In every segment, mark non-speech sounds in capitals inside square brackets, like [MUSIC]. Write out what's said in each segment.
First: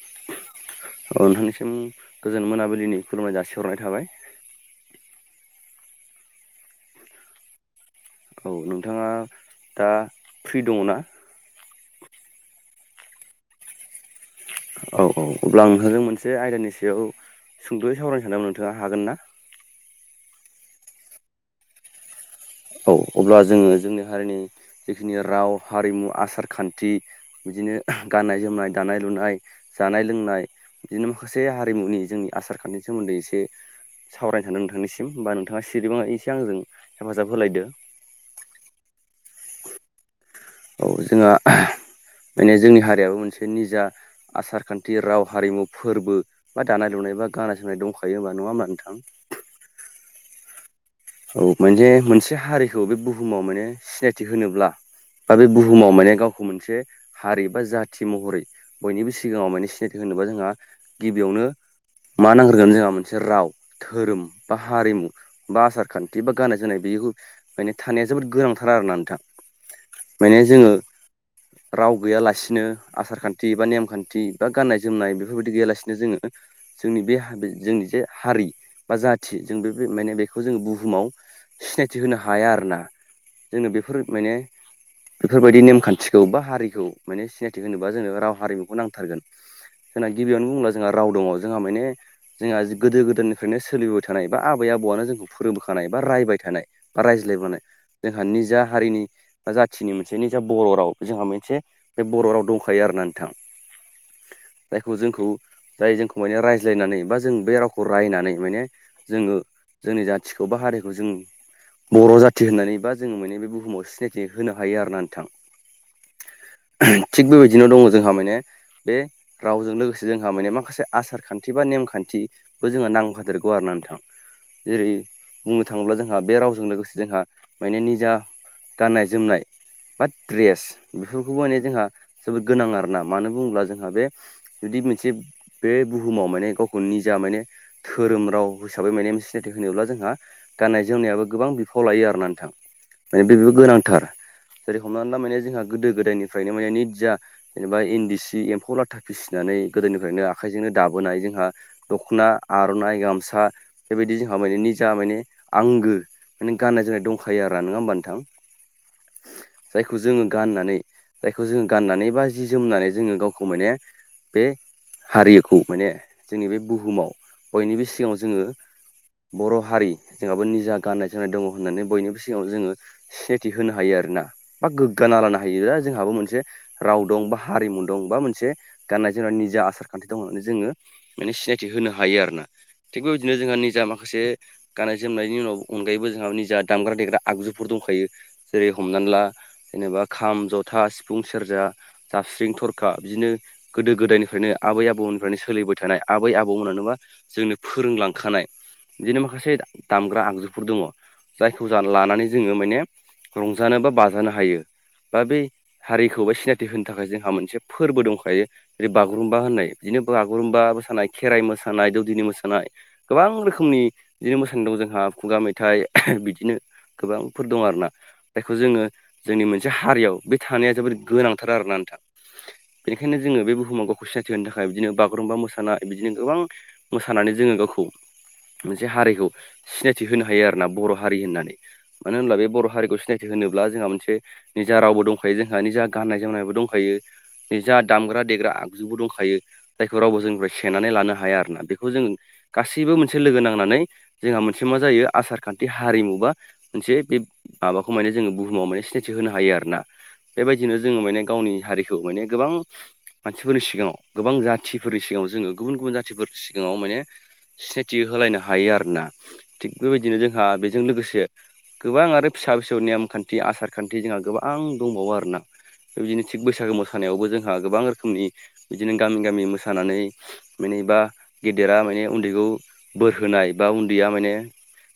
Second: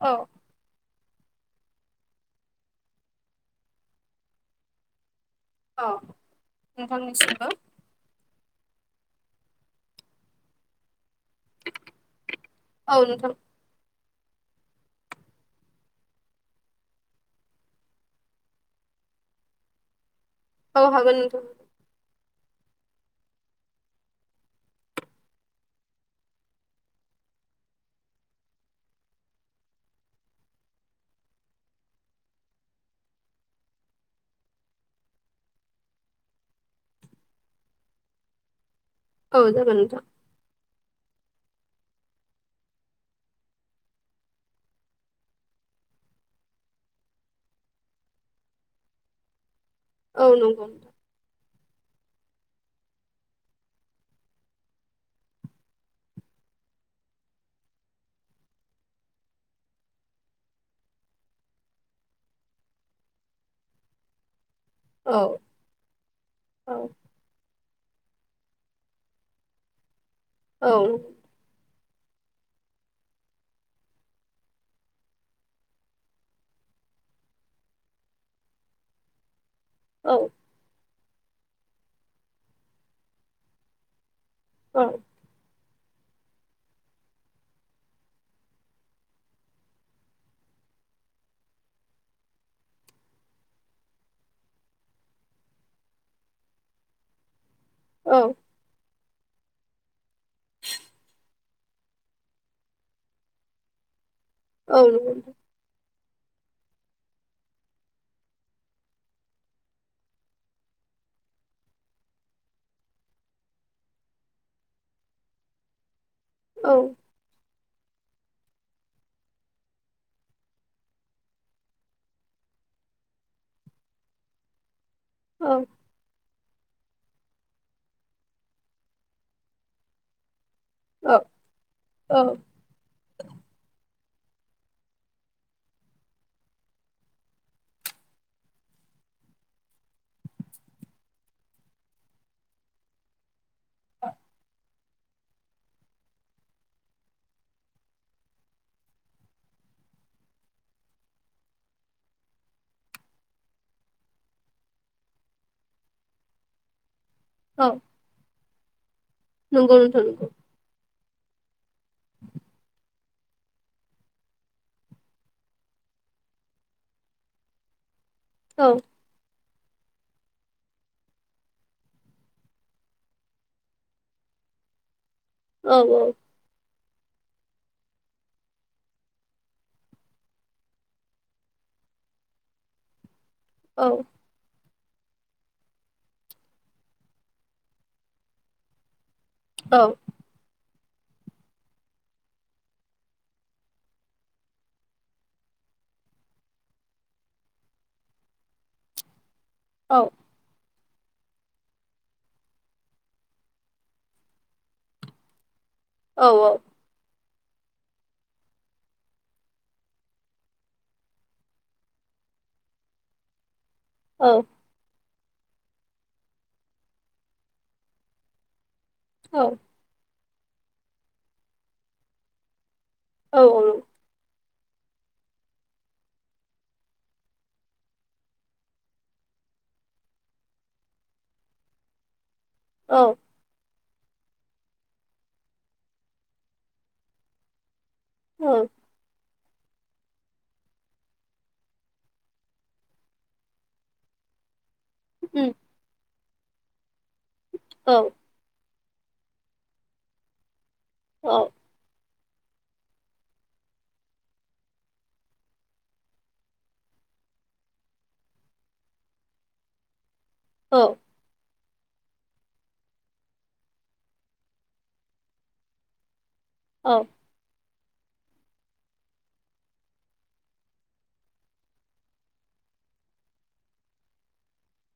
औ औ नोंथांनिसिम गोजोन मोनाबिलिनि खुलुमनाय जासिहरनाय थाबाय औ नोंथांनिसिमबो औ नोंथाङा दा फ्रि दङ' ना? [INAUDIBLE] औ नोंथां औ औ अब्ला आं नोंथांजों मोनसे आयदानि सायाव सुंद'यै सावरायनो सानदोंमोन नोंथाङा हागोन ना? औ हागोन नोंथां औ अब्ला जोङो जोंनि हारिनि जिखिनि राव हारिमु आसार-खान्थि बिदिनो गाननाय-जोमनाय, दानाय-लुनाय, जानाय-लोंनाय बिदिनो माखासे हारिमुनि जोंनि आसार-खानथिनि सोमोन्दै एसे सावरायनो सानदों नोंथांनिसिम बा नोंथाङा सिरिबाङा एसे आंजों हेफाजाब होलायदो औ जागोन नोंथां। औ जोंहा माने जोंनि हारियाबो मोनसे निजा आसार खान्थि राव हारिमु फोरबो बा दानाय लुनाय बा गानाय जोमनाय दंखायो होमबा नङा होमबा नोंथां औ नंगौ औ माने मोनसे हारिखौ बे बुहुमाव माने सिनायथि होनोब्ला बा बे बुहुमाव माने गावखौ मोनसे हारि बा जाथि महरै बयनिबो सिगाङाव माने सिनायथि होनोबा जोंहा गिबियावनो मा नांग्रोगोन जोंहा मोनसे राव धोरोम बा हारिमु औ बा आसार खान्थि बा गाननाय औ जोमनाय बेखौ माने थानाया जोबोद गोनांथारा आरोना नोंथां माने औ जोङो राव गैयालासिनो आसार खान्थि बा नेमखान्थि बा गाननाय जोमनाय बेफोरबायदि गैयालासिनो जोङो जोंनि बे जोंनि जे हारि बा जाथि जों बे माने बेखौ जोंङो बु बुहुमाव सिनायथि होनो हाया आरोना जोंनो बेफोर माने उम बेफोरबायदि नेमखान्थिखौ बा हारिखौ माने सिनायथि होनोबा जोङो राव हारिमुखौ नांथारगोन जोंना गिबियावनो बुंब्ला जोंहा राव दङ जोंहा माने जोंहा गोदो गोदायनिफ्रायनो सोलिबोबाय थानाय बा आबै आबौआनो जोंखौ फो फोरोंबोखानाय बा रायबाय थानाय बा रायज्लायबोनाय जोंहा औ निजा हारिनि बा जाथिनि मोनसे निजा बर' राव जोंहा मोनसे बे बर' राव दंखायो आरो ना नोंथां जायखौ जोंखौ जाय जोंखौ माने रायज्लायनानै बा जों बे रावखौ रायनानै माने जोङो जोंनि जा सोरबा हारिखौ जों बर' जाथि होननानै बा जोङो माने बे बुहुमाव सिनायथि होनो हायो आरोना नोंथां औ थिग बेबायदिनो दङ जोंहा माने बे रावजों लोगोसे जोंहा माने माखासे आसार खान्थि बा नेमखान्थिबो जोङो नांफादेरगौ आरो नोंथां जेरै बुंनो थाङोब्ला जोंहा बे रावजों लोगोसे जोंहा माने निजा गाननाय जोमनाय बा द्रेस औ बेफोरखौबो माने जोंहा औ जोबोद गोनां आरोना मानो बुङोब्ला जोंहा बे जुदि मोनसे बे बुहुमाव माने गावखौ निजा माने धोरोम राव हिसाबै माने मोनसे सिनायथि होनोब्ला जोंहा गाननाय जोमनायाबो गोबां बिफाव लायो आरोना नोंथां माने बेबो गोनांथार जेरै हमनानै ला माने जोंहा गोदो गोदायनिफ्रायनो माने निदजा जेनेबा इन्दि सि एम्फौ लाथा फिसिनानै गोदोनिफ्रायनो आखाइजोंनो दाबोनाय जोंहा दख'ना आर'नाइ गामसा बेबायदि जोंहा माने निजा जा माने आंगो माने गाननाय जोमनाय दंखायो आरो नङा ओमबा नोंथां नंगौ जायखौ नोंथां जोङो गाननानै जायखौ जोङो गाननानै बा जि जोमनानै जोङो गावखौ माने बे हारिखौ माने जोंनि बे बुहुमाव बयनिबो सिगाङाव जोङो औ बर' हारि जोंहाबो निजा गाननाय जोमनाय दङ होननानै बयनिबो सिगाङाव जोङो सिनायथि होनो हायो आरोना बा गोग्गाना लानो औ नंगौ नोंथां हायो नंगौ जोंहाबो मोनसे राव दं बा हारिमु दं बा मोनसे गाननाय जोमनाय निजा आसार खान्थि दं होननानै जोङो माने सिनायथि होनो हायो आरोना थिग बेबायदिनो जोंहा निजा औ माखासे गाननाय जोमनायनि उनाव अनगायैबो जोंहा निजा दामग्रा देग्रा आगजुफोर दंखायो जेरै हमनानै ला जेनेबा खाम जथा सिफुं सेर्जा जाबस्रिं थरखा बिदिनो गोदो गोदायनिफ्रायनो आबै आबौमोननिफ्रायनो सोलिबाय थानाय आबै आबौ मोना नो मा जोंनो फोरोंलांखानाय बिदिनो माखासे औ दामग्रा आगजुफोर दङ जायखौ लानानै जोङो माने रंजानो बा बाजानो हायो बा बे औ हारिखौबो सिनायथि होनो थाखाय जोंहा मोनसे फोरबो दंखायो। बे बागुरुम्बा होननाय बिदिनो बागुरुम्बा मोसानाय खेराइ मोसानाय दौदिनि मोसानाय गोबां रोखोमनि औ बिदिनो मोसानाय दं जोंहा खुगा मेथाइ बिदिनो गोबांफोर दं आरोना जायखौ जोङो औ जोंनि मोनसे हारियाव बे थानाया जोबोर गोनांथार आरोना नोंथां बेनिखायनो औ जोङो बे बुहुमाव गावखौ सिनायथि होनो थाखाय थाखाय बिदिनो बागुरुम्बा मोसानाय बिदिनो गोबां मोसानानै जोङो गावखौ मोनसे हारिखौ सिनायथि होनो हायो आरोना बर'हारि होननानै मानो होनब्ला बे बर' औ हारिखौ औ सिनायथि होनोब्ला जोंहा मोनसे निजा रावबो दंखायो जोंहा निजा गाननाय जोमनायबो दंखायो निजा दामग्रा देग्रा आगजुबो दंखायो जायखौ रावबो जोंनिफ्राय सेनानै लानो हाया आरोना बेखौ जों गासैबो मोनसे लोगो नांनानै जोंहा मोनसे मा जायो उम आसारखान्थि हारिमु बा मोनसे बे औ माबाखौ माने जोङो बुहुमाव माने सिनाय थि होनो हायो आरोना बेबायदिनो जोङो माने औ औ गावनि हारिखौ माने गोबां मानसिफोरनि सिगाङाव गोबां जाथिफोरनि सिगाङाव जोङो गुबुन गुबुन जाथिफोरनि सिगाङाव माने सिनाय थि होलायनो हायो आरोना थिग बेबायदिनो जोंहा बेजों औ लोगोसे गोबां आरो फिसा फिसौ नेम खान्थि आसार खान्थि जोंहा गोबां दंबावो आरोना बिदिनो थिग बैसागो मोसानायावबो जोंहा गोबां रोखोमनि बिदिनो गामि गामि मोसानानै माने बा गेदेरा माने उन्दैखौ बोर होनाय बा उन्दैया माने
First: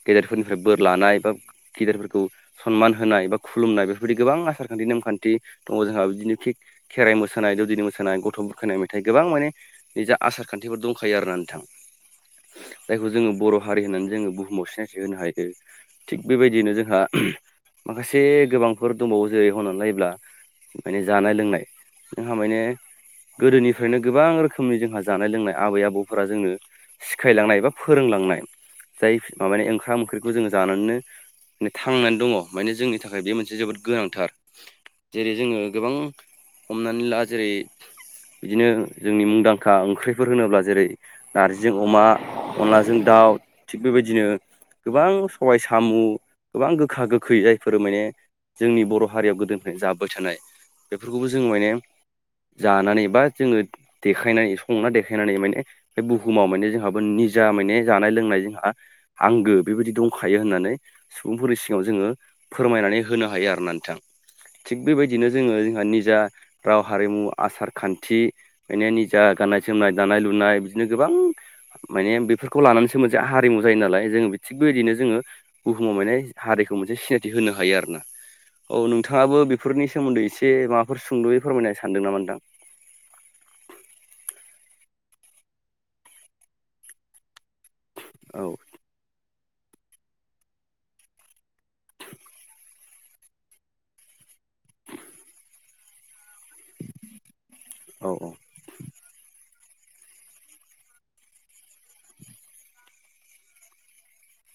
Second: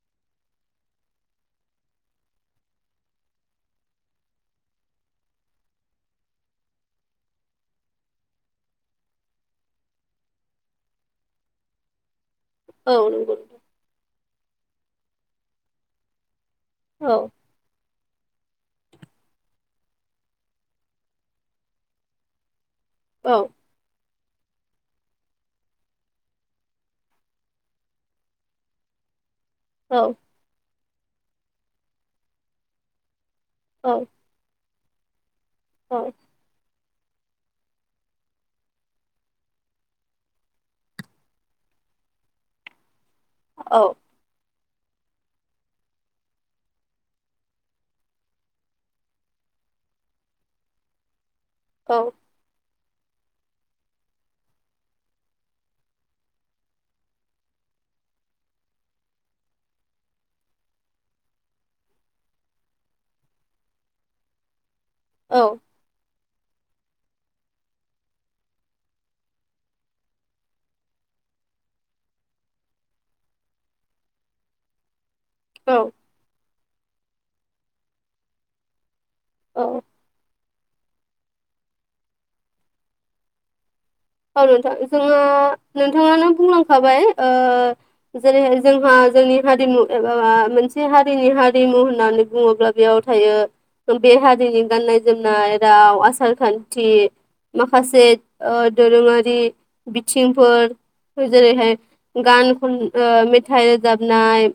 गेदेरफोरनिफ्राय बोर लानाय बा गेदेरफोरखौ सनमान होनाय बा खुलुमनाय बेफोरबायदि गोबां आसारखान्थि नेमखान्थि दङ जोंहा बिदिनो थिग खेराइ मोसानाय दौदिनि मोसानाय गथ' बुरखायनाय मेथाइ गोबां माने निजा आसार खान्थिफोर दंखायो आरोना नोंथां औ जायखौ जोङो नंगौ बर' नोंथां हारि होननानै जोङो बुहुमाव सिनायथि होनो हायो थिग बेबायदिनो जोंहा माखासे गोबांफोर दंबावो जेरै हनानै नायोब्ला माने जानाय लोंनाय जोंहा माने औ गोदोनिफ्रायनो गोबां रोखोमनि जोंहा जानाय लोंनाय आबै आबौफोरा जोंनो सिखायलांनाय एबा फोरोंलांनाय जाय माबे ओंखाम औ ओंख्रिखौ जों जानानैनो थांनानै दङ माने जोंनि थाखाय बे मोनसे जोबोद औ गोनांथार जेरै जोङो गोबां हमनानै ला जेरै बिदिनो जोंनि मुंदांखा ओंख्रिफोर होनोब्ला जेरै जों अमा अनलाजों दाउ थिग बेबायदिनो गोबां सबाय साम' गोबां गोखा गोखै जायफोर माने जोंनि बर' हारियाव गोदोनिफ्रायनो जाबोबाय थानाय बेफोरखौबो जों माने औ जानानै बा जोङो देखायनानै संना देखायनानै माने बे बुहुमाव माने जोंहाबो निजा माने जानाय लोंनाय जोंहा आंगो बेबायदि दंखायो होननानै सुबुंफोरनि सिगाङाव जोङो फोरमायनानै होनो हायो आर ना नोंथां थिग बेबायदिनो जोङो जोंहा निजा राव हारिमु आसार खान्थि माने निजा गाननाय जोमनाय दानाय लुनाय बिदिनो गोबां माने बेफोरखौ लानानैसो मोनसे हारिमु जायो नालाय जोङो थिग बेदिनो जोङो औ बुहुमाव माने हारिखौ मोनसे सिनायथि होनो हायो आरो ना औ नोंथाङाबो औ औ बेफोरनि सोमोनदै एसे माबाफोर सुंद'यै फोरमायनो सानदों नामा नोंथां औ नोंथां जोङो नोंथाङानो बुंलांखाबाय ओ औ जेरैहाय जों जोंनि हारिमु एबा मोनसे हारिनि हारिमु होननानै बुङोब्ला बेयाव थायो बे हारिनि गाननाय जोमनाय राव आसार खानथि माखासे औ औ दोरोङारि बिथिंफोर जेरैहाय गान खन मेथाइ रोजाबनाय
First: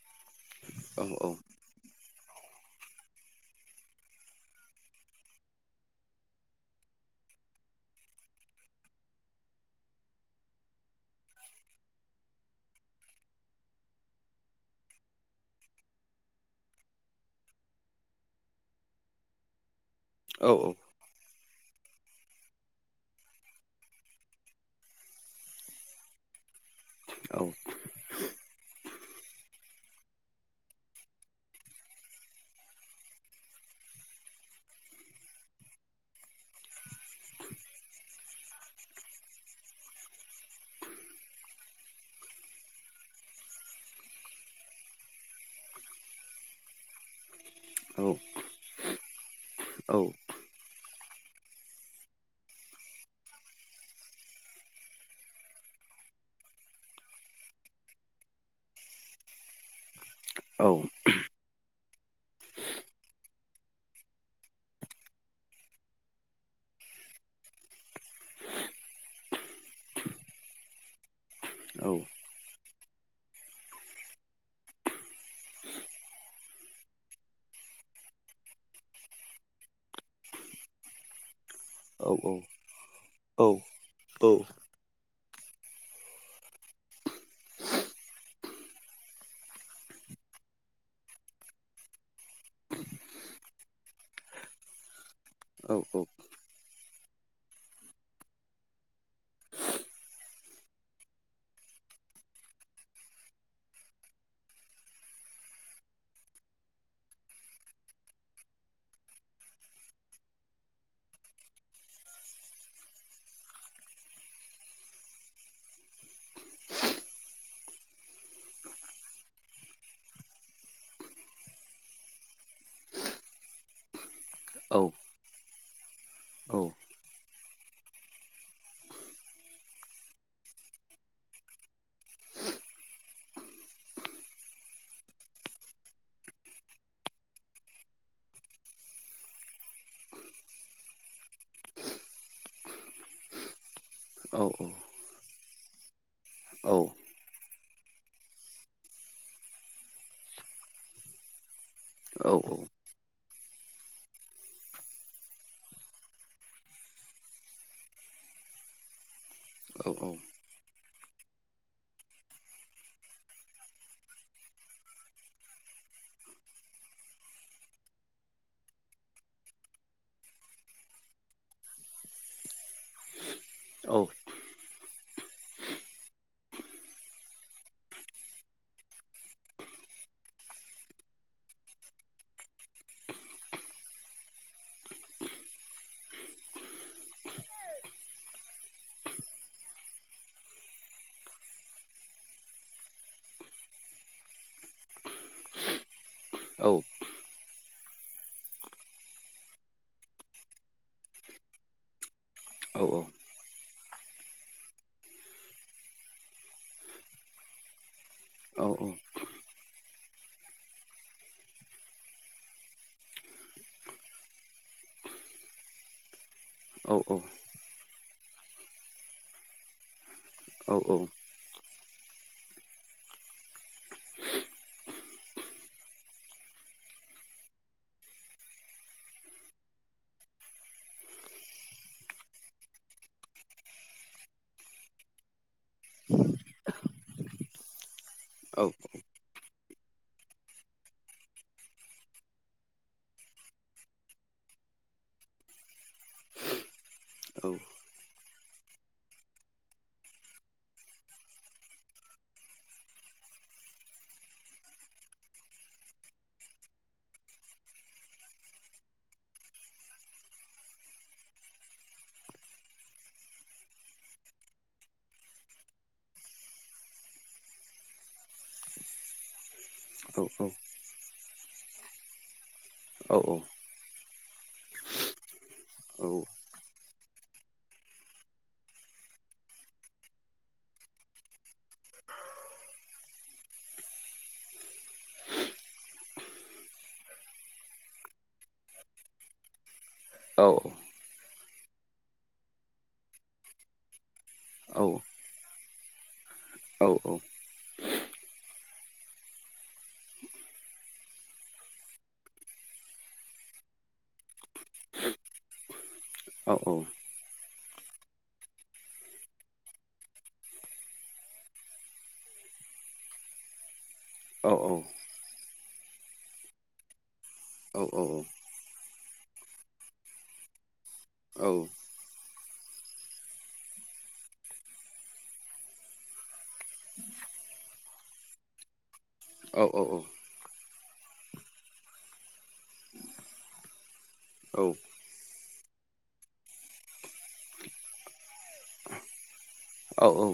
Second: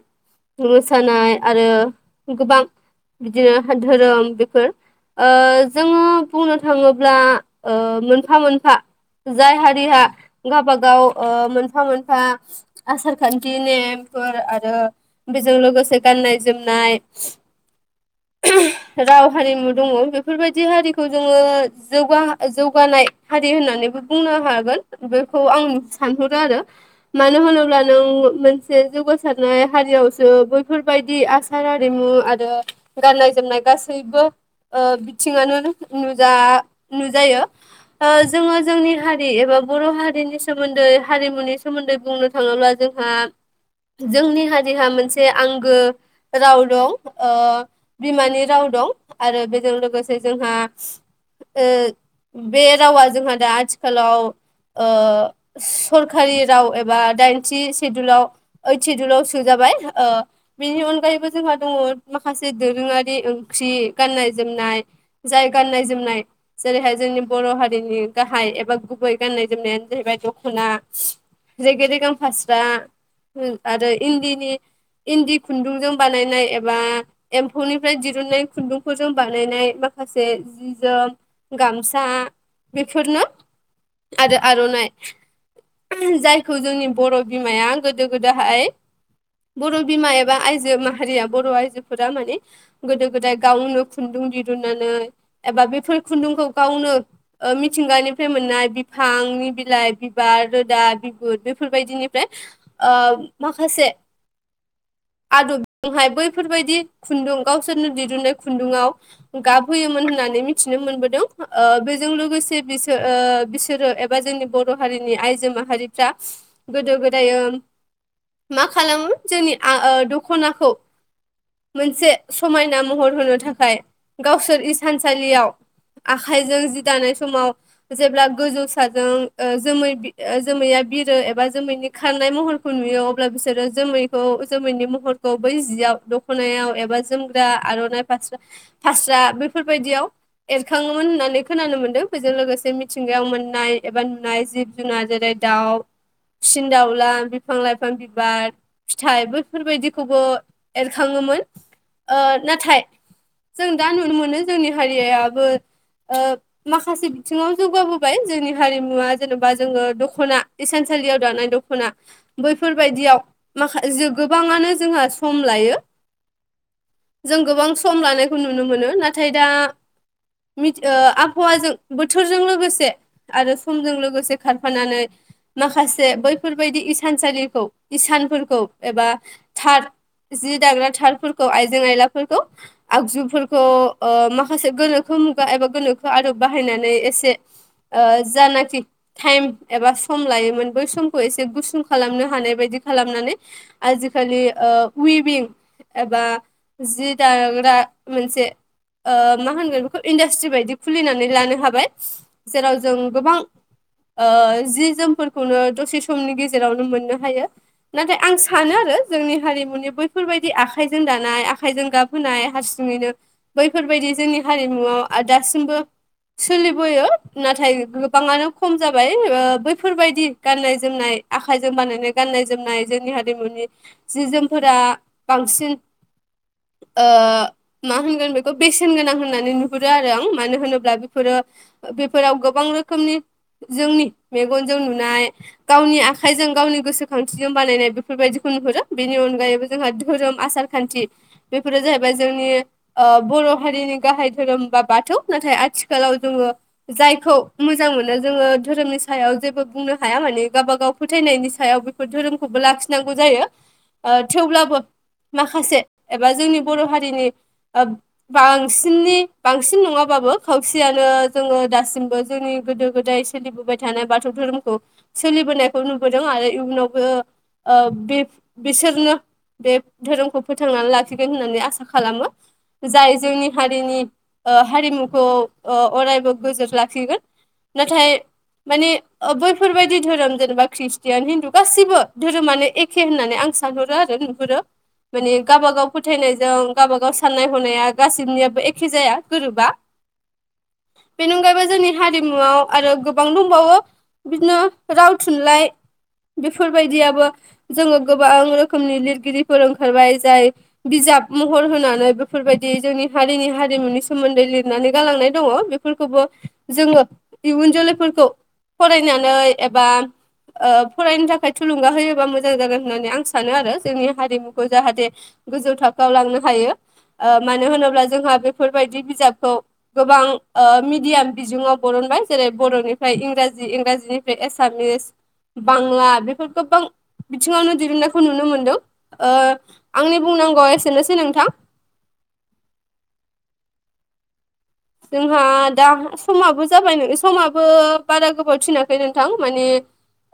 औ मोसानाय आरो गोबां बिदिनो धोरोम बेफोर ओ जोङो बुंनो थाङोब्ला ओ मोनफा मोनफा जाय हारिया गावबा गाव ओ मोनफा मोनफा आसार खानथि नेमफोर आरो बेजों लोगोसे गाननाय जोमनाय राव हारिमु दङ औ बेफोरबायदि हारि खौ जोङो जौ जौगानाय हारि होननानैबो बुंनो हागोन बेखौ आं सानहरो आरो मानो होनोब्ला नों मोनसे जौगासारनाय हारियावसो बैफोरबायदि आसार आरिमु आरो गाननाय जोमनाय गासैबो ओ बिथिङानो नुजा नुजायो ओज जोङो जोंनि हारि एबा बर' हारिनि सोमोन्दै हारिमुनि सोमोन्दै बुंनो थाङोब्ला जोंहा जोंनि हारिहा मोनसे आंगो राव दं ओ औ बिमानि राव दं आरो बेजों औ लोगोसे जोंहा ओ बे रावा जोंहा दा आथिखालाव ओ सरखारि राव एबा दाइनथि सिदुलाव ओइड सिदुलाव सोजाबाय। ओ औ बिनि अनगायैबो जोंहा दङ माखासे दोरोङारि ओंख्रि गाननाय जोमनाय जाय गाननाय जोमनाय जेरैहाय जोंनि बर' हारिनि गाहाय एबा गुबै गाननाय जोमनायानो जाहैबाय दखना। रेगे औ रेगां फास्रा। उम आरो इन्दिनि इन्दि खुन्दुंजों बानायनाय एबा एम्फौनिफ्राय दिरुनन्नाय खुन्दुंफोरजों बानायनाय माखासे जि जोम गामसा औ बेफोरनो आरो आर'नाइ। जायखौ जोंनि बर' बिमाया गोदो गोदाहाय बर' बिमा एबा आइजो माहारिया बर' आइजोफोरा माने गोदो गोदाय गावनो खुन्दुं दिरुननानै एबा बेफोर खुन्दुंखौ गावनो ओ मिथिंगानिफ्राय मोननाय बिफांनि बिलाइ बिबार रोदा बिगुर बिफोर बायदिनिफ्राय ओ माखासे आदबजोंहाय बैफोरबायदि खुन्दुं गावसोरनो दिरुननाय खुन्दुङाव गाबहोयोमोन होननानै मिथिनो मोनबोदों। ओ बिजों लोगोसे बिसो ओ बिसोरो एब बा जोंनि बर' हारिनि आइजो माहारिफ्रा गोदो गोदायो मा खालामो जोंनि आ ओ दख'नाखौ मोनसे समायना महर होनो थाखाय गावसोर इसानसालियाव आखाइजों जि दानाय समाव जेब्ला गोजौ साजों ओ जोमै बि ओ जोमैया बिरो एबा जोमैनि खारनाय महरखौ नुयो अब्ला बिसोरो जैखौ जोमैनि महरखौ बै जियाव द खनायाव एबा जोमग्रा आर'नाइ फास्रा फास्रा बेफोरबायदियाव एरखाङोमोन होननानै खोनानो मोनदों बेजों लोगोसे मिथिंगायाव मोननाय एबा नुनाय जिब जुनार जेरै दाउ सिन दाउला बिफां लाइफां बिबार फिथाइ बैफोरबायदिखौबो खाङोमोन ओ नाथाय जों दा नुनो मोनो जोंनि हारिया याबो ओ माखासे बिथिङाव जौगाबोबाय जोंनि हारिमुवा जेन'बा जोङो दख'ना इसालियाव दानाय दख'ना बैफोरबायदियाव माखा जो गोबाङानो जोंहा सम लायो। जों गोबां सम लानायखौ नुनो मोनो। नाथाय दा मिथ ओ आबहावाजों बोथोरजों लोगोसे आरो समजों औ लोगोसे खारफानानै माखासे बैफोरबायदि इसानसालिखौ इसानफोरखौ एबा थाद जि दाग्रा थारफोरखौ आइजें आयलाफोरखौ आगजुफोरखौ ओ माखासे गोनोखो मुगा एबा गोनोखो आरोव बाहायनानै एसे ओ जानाखि टाइम एबा सम लायोमोन बै समखौ एसे गुसुं खालामनो हानाय बायदि खालामनानै आजिखालि ओ उइभं एबा औ जि दाग्रा मोनसे ओ मा होनगोन बेखौ इन्डास्ट्रि बायदि खुलिनानै लानो हाबाय। औ जेराव औ जों गोबां ओ जि जोमफोरखौनो दसे समनि गेजेरावनो मोननो हायो। नाथाय आं औ सानो आरो जोंनि हारिमुनि बै फोरबायदि आखाइजों दानाय आखाइजों गाबहोनाय हारसिङैनो बैफोरबायदि जोंनि हारिमुआव दासिमबो सोलिबोयो औ नाथाय गोबाङानो खम जाबाय बैफोरबायदि औ गाननाय जोमनाय आखाइजों बानायनाय गाननाय जोमनाय जोंनि हारिमुनि जि जोमफोरा बांसिन ओ मा होनगोन बेखौ बेसेन गोनां होननानै नुहुरो आरो आं मानो होनोब्ला बेफोरो बेफोराव गोबां रोखोमनि जोंनि मेगनजों नुनाय। गावनि आखाइजों गावनि गोसोखांथिजों बानायनाय बेफोरबायदिखौ औ नुहुरो बेनि अनगायैबो जोंहा धोरोम आसार खान्थि बेफोरो जाहैबाय जोंनि ओ बर' हारिनि गाहाय धोरोम होमबा बाथौ नाथाय आथिखालाव जोङो जायखौ मोजां मोनो जोङो धोरोमनि सायाव जेबो बुंनो हाया माने गावबाागाव फोथायनायनि सायाव बे धोरोमखौबो लाखिनांगौ जायो। ओ थेवब्लाबो माखासे एबा जोंनि बर' हारिनि ओ बांसिननि बांसिन नङाबाबो खावसेयानो जोङो दासिमबो जोंनि गोदो गोदाय। सोलिबोबाय थानाय बाथौ धोरोमखौ सोलिबोनायखौ नुबोदों आरो इयुनावबो ओ बे बिसोरनो बे धोरोमखौ फोथांनानै लाखिगोन होननानै आसा खालामो जाय जोंनि हारिनि हारिमुखौ अरायबो गोजोर लाखिगोन नाथाय माने बैफोरबायाददि धोरोम जेनेबा ख्रिस्टियान हिन्दु गासिबो धोरोमानो एखे एखे होननानै आं सानहरो आरो नुहुरो माने गावबाागाव फोथायनायजों गावबाागाव साननाय हनाया गासिनियाबो एखे जाया गोरोबा औ औ। बेनि अनगायैबो जोंनि हारिमुआव आरो गोबां दंबावो। बिदिनो राव थुनलाइ बेफोरबायदियाबो जोंङो गोबां रोखोम रोखोमनि लिरगिरिफोर ओंखारबाय जाय बिजाब महर होनानै बेफोरबायदि जोंनि हारिनि हारिमुनि सोमोन्दै लिरनानै गालांनाय दंङो बे फोरखौबो जोंङो इयुन जोलैफोरखौ फरायनानै एबा फरायनो थाखाय थुलुंगा होयोबा मोजां जागोन होननानै आं सा सानो आरो जोंनि हारिमुखौ जाहाथे गोजौ थाखोआव लांनो हायो। ओ मानो होनोब्ला जोंहा बेफोरबायदि बिजाबखौ गोबां मिडियाम बिजोंङाव बरनबाय जेरै बर'निफ्राय इंराजि इंराजिनि एसामिस बांला बेफोर गोबां बिथिंङावनो दिहुननो खौ नुनो मोनदों आंनि बुंनांगौआ एसेनोसै नोंथां। जोंहा दा समाबो जाबाय नोंङो समाबो बारा गोबाव थि नोंथां माने औ औ